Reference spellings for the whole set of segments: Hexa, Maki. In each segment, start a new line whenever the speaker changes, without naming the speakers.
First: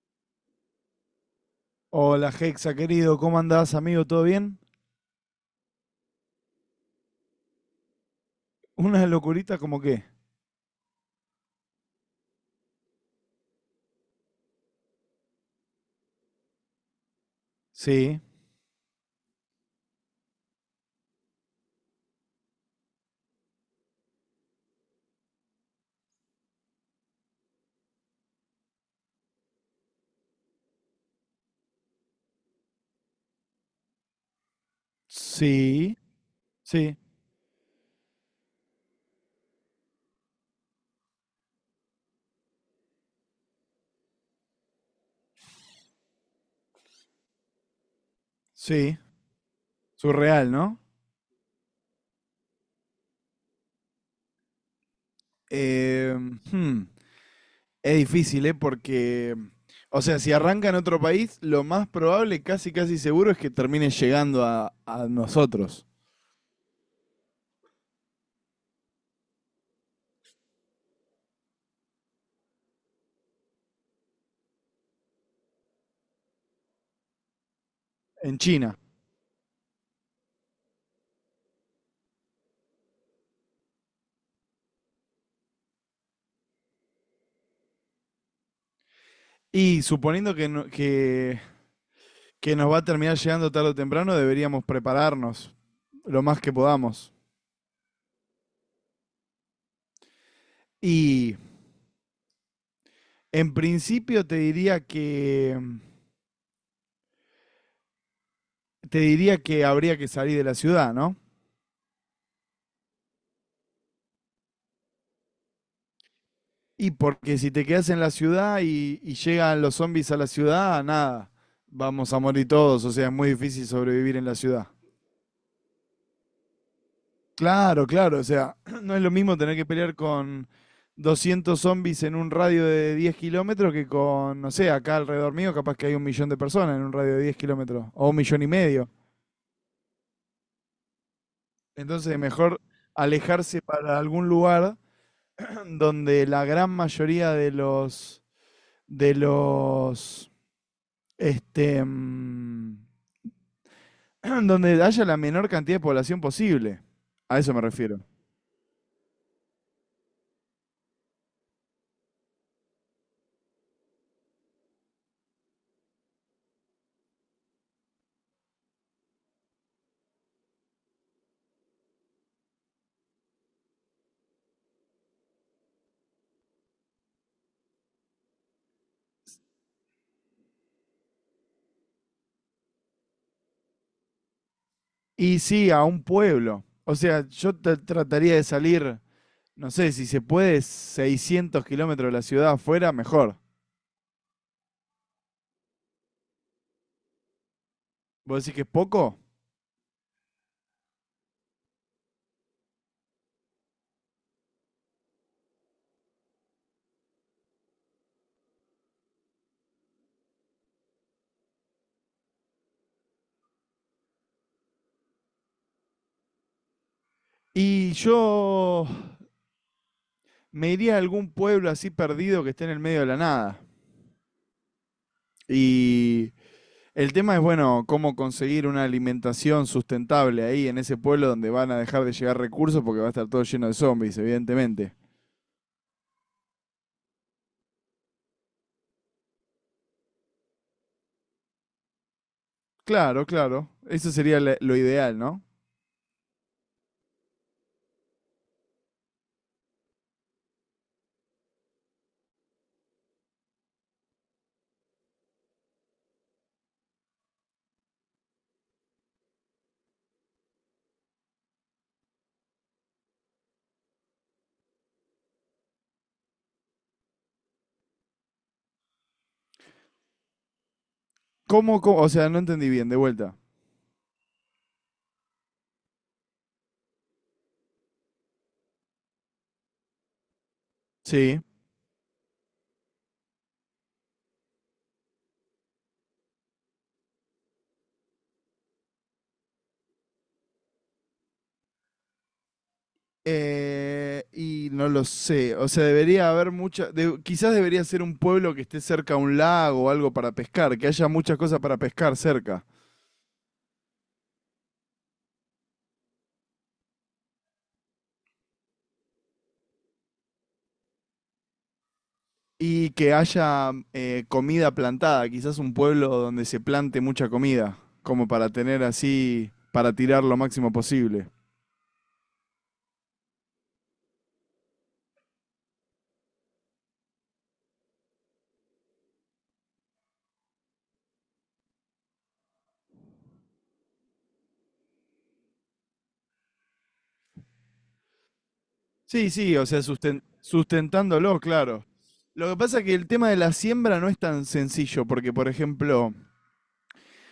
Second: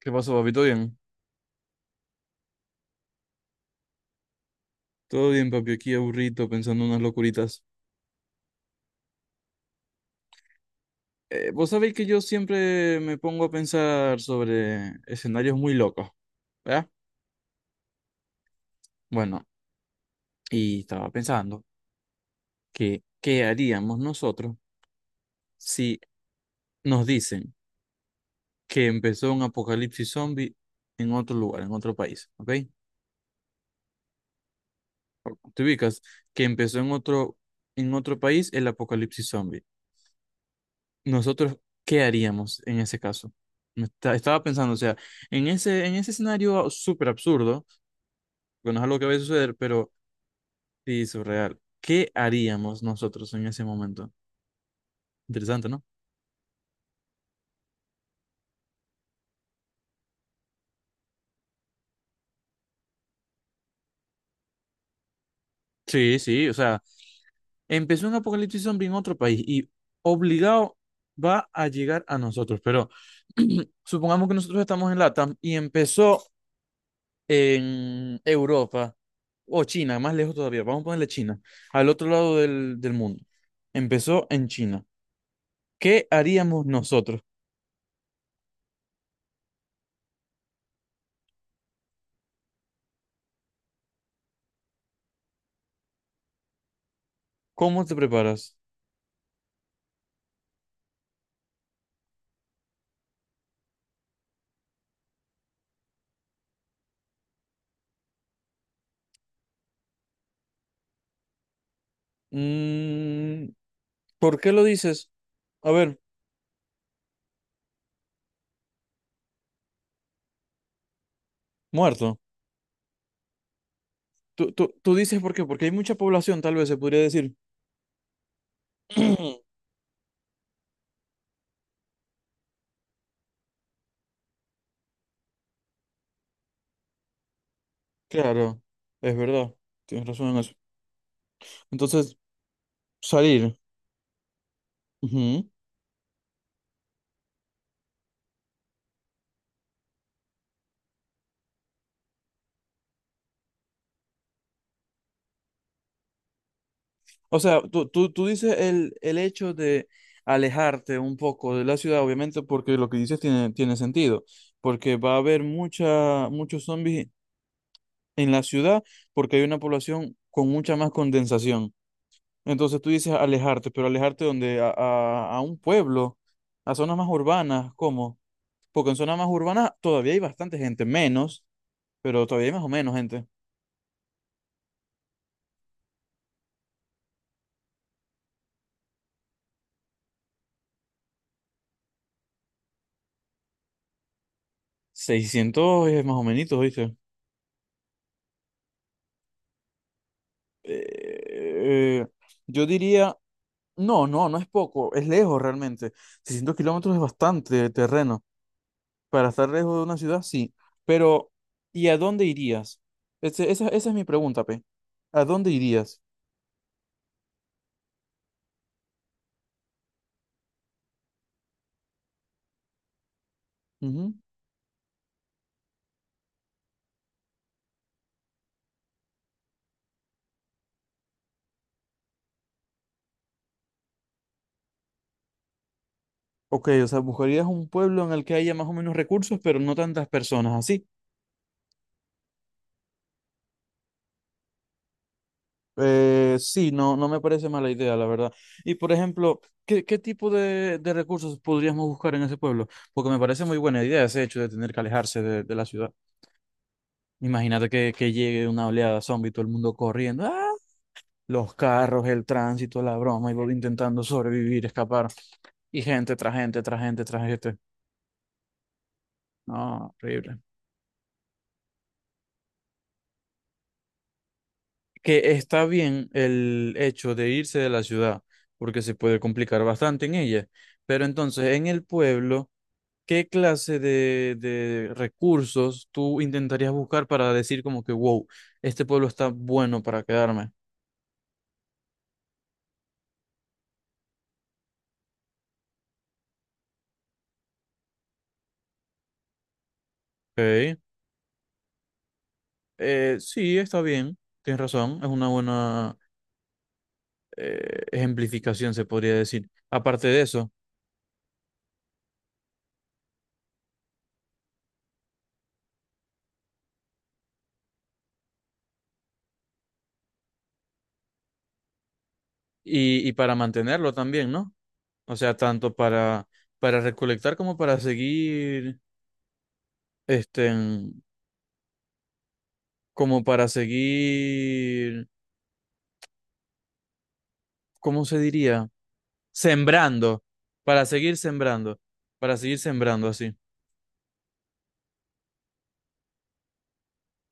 ¿Qué pasó, papi? ¿Todo bien?
Hola, Hexa, querido, ¿cómo andás, amigo? ¿Todo bien?
Todo bien, papi, aquí aburrido pensando unas locuritas.
¿Una locurita como qué?
Vos sabéis que yo siempre me pongo a pensar sobre escenarios muy locos, ¿verdad?
Sí,
Bueno, y estaba pensando que ¿qué haríamos nosotros si nos dicen que empezó un apocalipsis zombie en otro lugar, en otro país, ¿ok? Te
sí,
ubicas que empezó
sí,
en otro país el apocalipsis zombie. Nosotros, ¿qué haríamos en ese caso? Estaba pensando, o sea, en ese escenario súper absurdo, porque no es
sí.
algo que vaya a suceder, pero
Surreal, ¿no?
sí, surreal, ¿qué haríamos nosotros en ese momento? Interesante, ¿no?
Eh, hmm, es difícil, ¿eh? Porque, o sea, si arranca en otro país, lo más probable, casi casi seguro, es que termine llegando a nosotros,
Sí, sí, o sea, empezó un apocalipsis zombie en otro país y obligado va a llegar a nosotros, pero supongamos que nosotros estamos en LATAM y empezó en
en China.
Europa o China, más lejos todavía, vamos a ponerle China, al otro lado del mundo. Empezó en China. ¿Qué haríamos nosotros?
Y suponiendo que, que nos va a terminar llegando tarde o temprano, deberíamos prepararnos lo más que podamos.
¿Cómo te preparas?
Y En principio te diría que habría que salir de la ciudad, ¿no?
Mm, ¿por qué lo dices? A ver,
Y porque si te quedas en la ciudad y llegan los zombies a la ciudad, nada, vamos
muerto.
a morir todos, o sea, es muy difícil sobrevivir en la
Tú,
ciudad.
tú, tú dices por qué, porque hay mucha población, tal vez se podría decir.
Claro, claro, o sea, no es lo mismo tener que pelear con 200 zombies en un radio de 10 kilómetros que con, no sé, acá alrededor mío capaz que hay un millón de personas en un radio de 10 kilómetros, o un millón y
Claro,
medio.
es verdad, tienes razón en eso. Entonces,
Entonces, mejor
salir.
alejarse para algún lugar donde la gran mayoría de los este mm, donde haya la menor cantidad de población posible. A
O
eso me
sea, tú,
refiero.
tú, tú dices el hecho de alejarte un poco de la ciudad, obviamente, porque lo que dices tiene sentido, porque va a haber mucha, muchos zombies en la ciudad, porque hay una población con mucha más condensación. Entonces tú dices alejarte, pero alejarte donde a un pueblo, a zonas más urbanas, ¿cómo? Porque en zonas más urbanas todavía hay bastante gente, menos, pero todavía hay más o menos gente.
Y sí, a un pueblo. O sea, yo trataría de salir, no sé, si se puede, 600 kilómetros de la ciudad afuera, mejor.
600 es más o menos, ¿viste?
¿Vos decís que es poco?
Eh, eh, yo diría... No, no, no es poco, es lejos realmente. 600 kilómetros es bastante terreno. Para estar lejos de una ciudad, sí. Pero, ¿y a dónde irías? Esa, esa es mi pregunta, Pe. ¿A dónde irías?
Y yo me iría a algún pueblo así perdido que esté en el medio de la nada.
Ujú.
Y el tema es, bueno, cómo conseguir una alimentación sustentable ahí en ese pueblo donde van a dejar de llegar recursos porque va a estar todo lleno de zombies, evidentemente.
Ok, o sea, buscarías un pueblo en el que haya más o menos recursos, pero no tantas personas, ¿así?
Claro, claro. Eso sería lo ideal, ¿no?
Sí, no, no me parece mala idea, la verdad. Y, por ejemplo, ¿qué, qué tipo de recursos podríamos buscar en ese pueblo? Porque me parece muy buena idea ese hecho de tener que alejarse de la ciudad. Imagínate que llegue una oleada zombie, todo el mundo corriendo, ¡ah! Los carros, el tránsito, la broma, y vos intentando sobrevivir, escapar. Y gente tras gente, tras gente, tras gente. No, horrible.
¿Cómo, cómo? O sea, no entendí bien, de vuelta.
Que está bien el hecho de irse de la ciudad, porque se puede complicar bastante en ella. Pero
Sí.
entonces, en el pueblo, ¿qué clase de recursos tú intentarías buscar para decir como que, wow, este pueblo está bueno para quedarme?
Y no lo sé. O sea, debería haber mucha. Quizás debería ser un pueblo que esté cerca a un lago o algo para pescar,
Ok.
que haya muchas cosas para pescar cerca.
Sí, está bien, tienes razón, es una buena ejemplificación, se podría decir. Aparte de eso,
Y que haya comida plantada, quizás un pueblo donde se plante mucha comida, como para tener así, para tirar lo máximo posible.
y para mantenerlo también, ¿no? O sea, tanto para recolectar como para seguir, este, en- como para seguir, ¿cómo se diría?
Sí, sí, o sea,
Sembrando, para seguir
sustentándolo,
sembrando,
claro.
para
Lo que
seguir
pasa es que el
sembrando
tema
así.
de la siembra no es tan sencillo, porque por ejemplo,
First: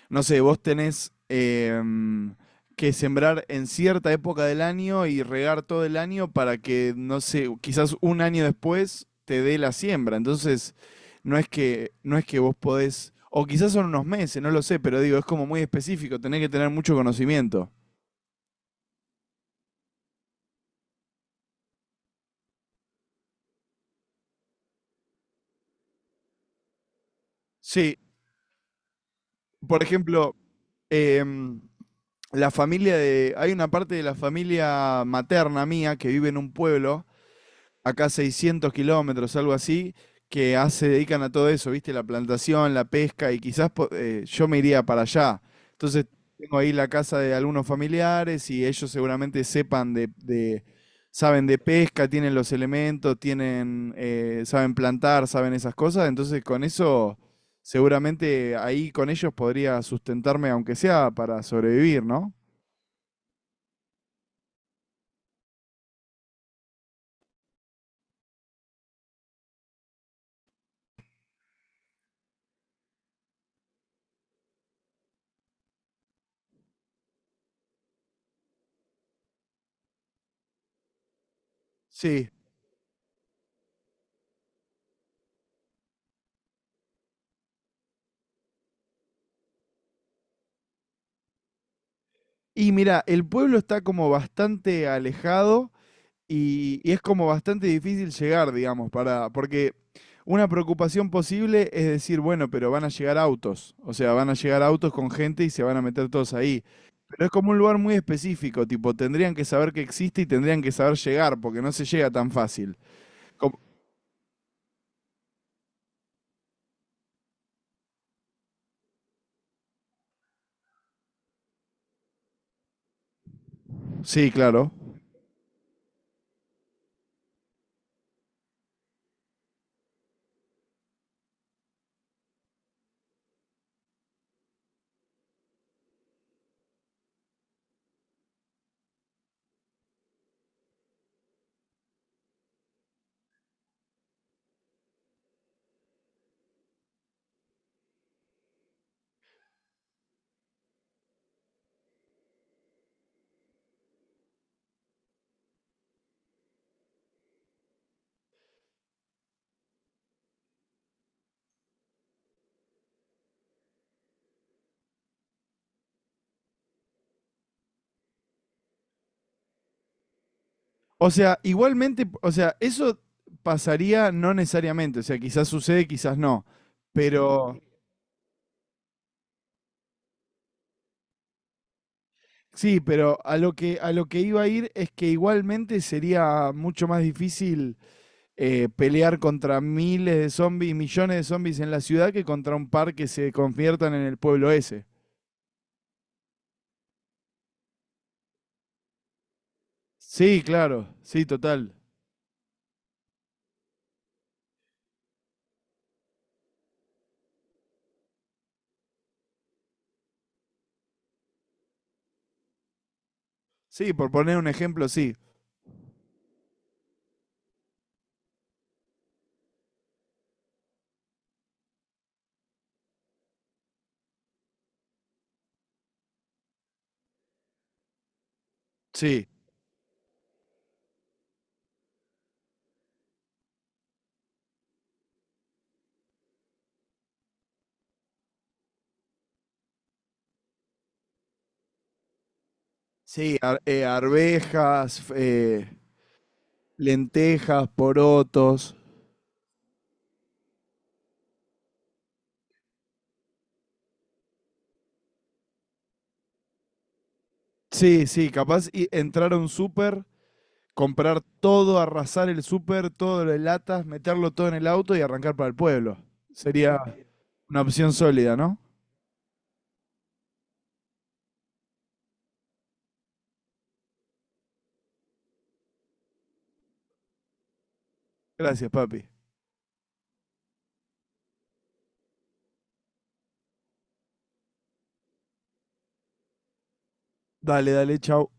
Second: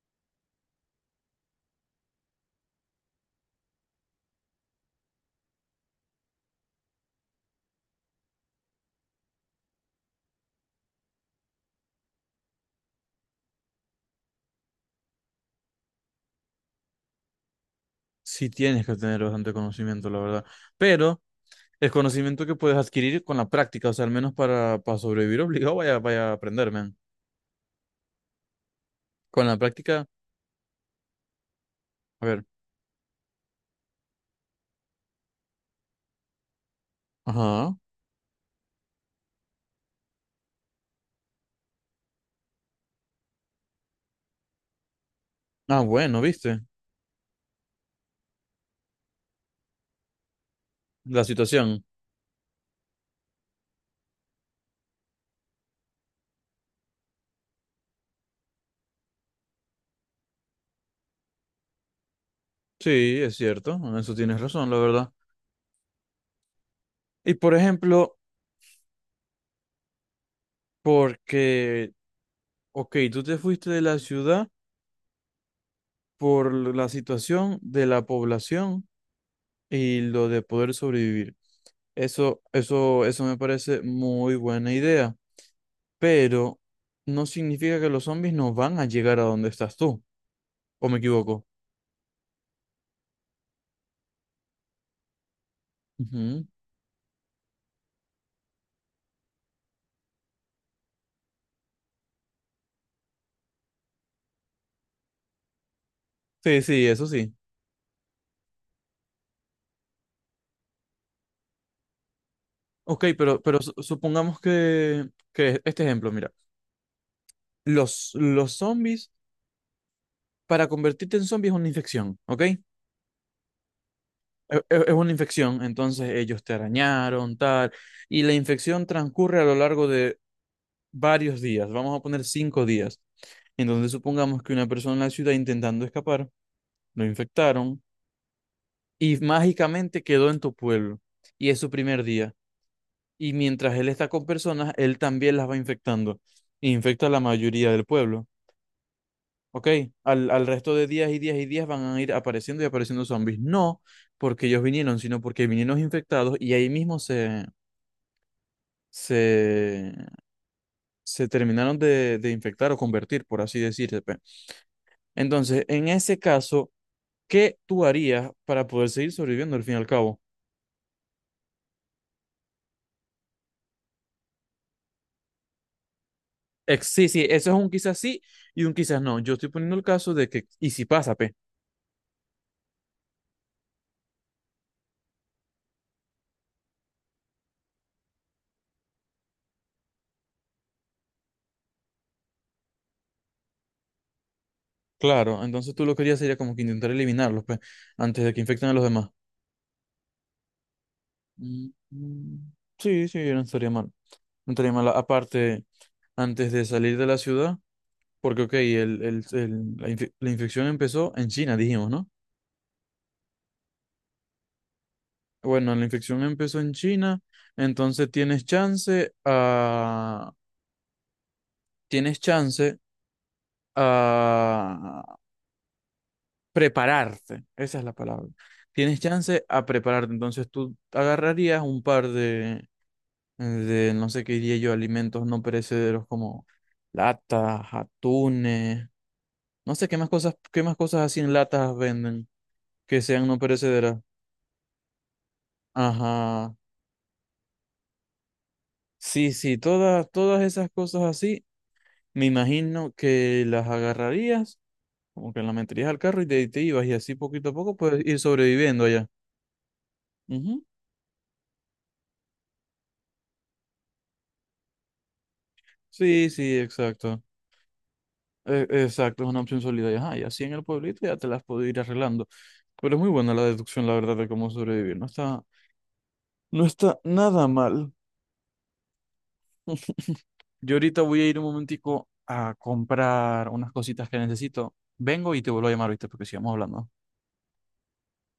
no sé, vos tenés que sembrar en cierta época del año y regar todo el año para que, no sé, quizás un año después te dé la siembra. Entonces, no es que vos podés, o quizás son unos meses, no lo sé, pero digo, es como muy específico, tenés que tener mucho conocimiento.
Sí tienes que tener bastante conocimiento, la verdad. Pero el conocimiento que puedes adquirir con la práctica, o sea, al menos para sobrevivir obligado, vaya, vaya a aprender, man.
Sí,
Con la
por
práctica,
ejemplo, em,
a ver,
la familia de, hay una parte de la familia materna mía que vive en un pueblo
ajá.
acá 600 kilómetros, algo así, que ah, se dedican a todo eso, ¿viste? La plantación, la pesca, y quizás yo me iría para allá.
Ah,
Entonces,
bueno,
tengo
viste,
ahí la casa de algunos familiares y ellos seguramente sepan
la
saben de
situación.
pesca, tienen los elementos, tienen, saben plantar, saben esas cosas. Entonces, con eso, seguramente ahí con ellos podría sustentarme, aunque sea para sobrevivir, ¿no?
Sí, es cierto, en eso tienes razón, la verdad. Y por ejemplo, porque, ok, tú te fuiste de la ciudad por la situación de la población y lo de poder sobrevivir.
Sí.
Eso me parece muy buena idea, pero no significa que los zombies no van a llegar a donde estás tú, ¿o me equivoco?
Y mira, el pueblo está como bastante alejado.
Ujú.
Y es como bastante difícil llegar, digamos, para, porque una preocupación posible es decir, bueno, pero van a llegar autos, o sea, van a llegar autos con gente y se van a meter todos
Sí,
ahí.
sí, eso
Pero es
sí.
como un lugar muy específico, tipo, tendrían que saber que existe y tendrían que saber llegar, porque no se llega tan fácil.
Ok, pero,
Como-
supongamos que este ejemplo, mira, los zombies, para convertirte en zombie es una infección, ¿ok?
sí,
Es,
claro.
es una infección, entonces ellos te arañaron, tal, y la infección transcurre a lo largo de varios días, vamos a poner cinco días. Entonces supongamos que una persona en la ciudad intentando escapar, lo infectaron y mágicamente quedó en tu pueblo. Y es su primer día. Y mientras él está con personas, él también las va infectando. E infecta a la mayoría del pueblo. ¿Ok? Al resto de días y días y días van a ir apareciendo y apareciendo zombies. No porque ellos vinieron, sino porque vinieron infectados y ahí mismo se, se terminaron de infectar o convertir, por así decirse. Pe. Entonces, en ese caso, ¿qué tú harías para poder seguir sobreviviendo al fin y al cabo?
O sea, igualmente, o sea, eso pasaría no necesariamente, o sea, quizás sucede, quizás no,
Sí, sí, eso es
pero...
un quizás sí y un quizás no. Yo estoy poniendo el caso de que, y si pasa, pe.
sí, pero a lo que iba a ir es que igualmente sería mucho más difícil pelear contra miles de zombies, millones de zombies en la ciudad que contra un par que se conviertan en el pueblo ese.
Claro, entonces tú lo que harías sería como que intentar eliminarlos, pe, antes de que infecten a los demás.
Sí, claro, sí,
Mm,
total.
mm, sí, sí, no estaría mal. No estaría mal. Aparte, antes de salir de la ciudad, porque, ok, la infección empezó en China, dijimos, ¿no?
Sí, por poner un ejemplo, sí.
Bueno, la infección empezó en China, entonces tienes chance a... Tienes chance a prepararte. Esa es la palabra. Tienes
Sí,
chance a prepararte. Entonces tú agarrarías un par de no sé qué diría yo, alimentos no perecederos como latas, atunes, no sé qué más cosas así en latas venden que sean no perecederas.
Arvejas,
Ajá.
lentejas, porotos.
Sí, sí, todas, todas esas cosas así, me imagino que las agarrarías, como que las meterías al carro y te ibas y así poquito a poco puedes
Sí,
ir
sí, capaz
sobreviviendo
y
allá.
entrar a un súper,
Ujú.
comprar todo, arrasar el súper, todo lo de latas, meterlo todo en el auto y arrancar para el pueblo.
Sí, sí,
Sería
exacto.
una opción sólida, ¿no?
Exacto, es una opción sólida. Y, ajá, y así en el pueblito ya te las puedo ir arreglando. Pero es muy buena la deducción, la verdad, de cómo sobrevivir. No está, no está nada mal.
Gracias, papi.
Yo ahorita voy a ir un momentico a comprar unas cositas que necesito. Vengo y te vuelvo a llamar, ¿viste? Porque sigamos hablando.
Dale, dale, chau.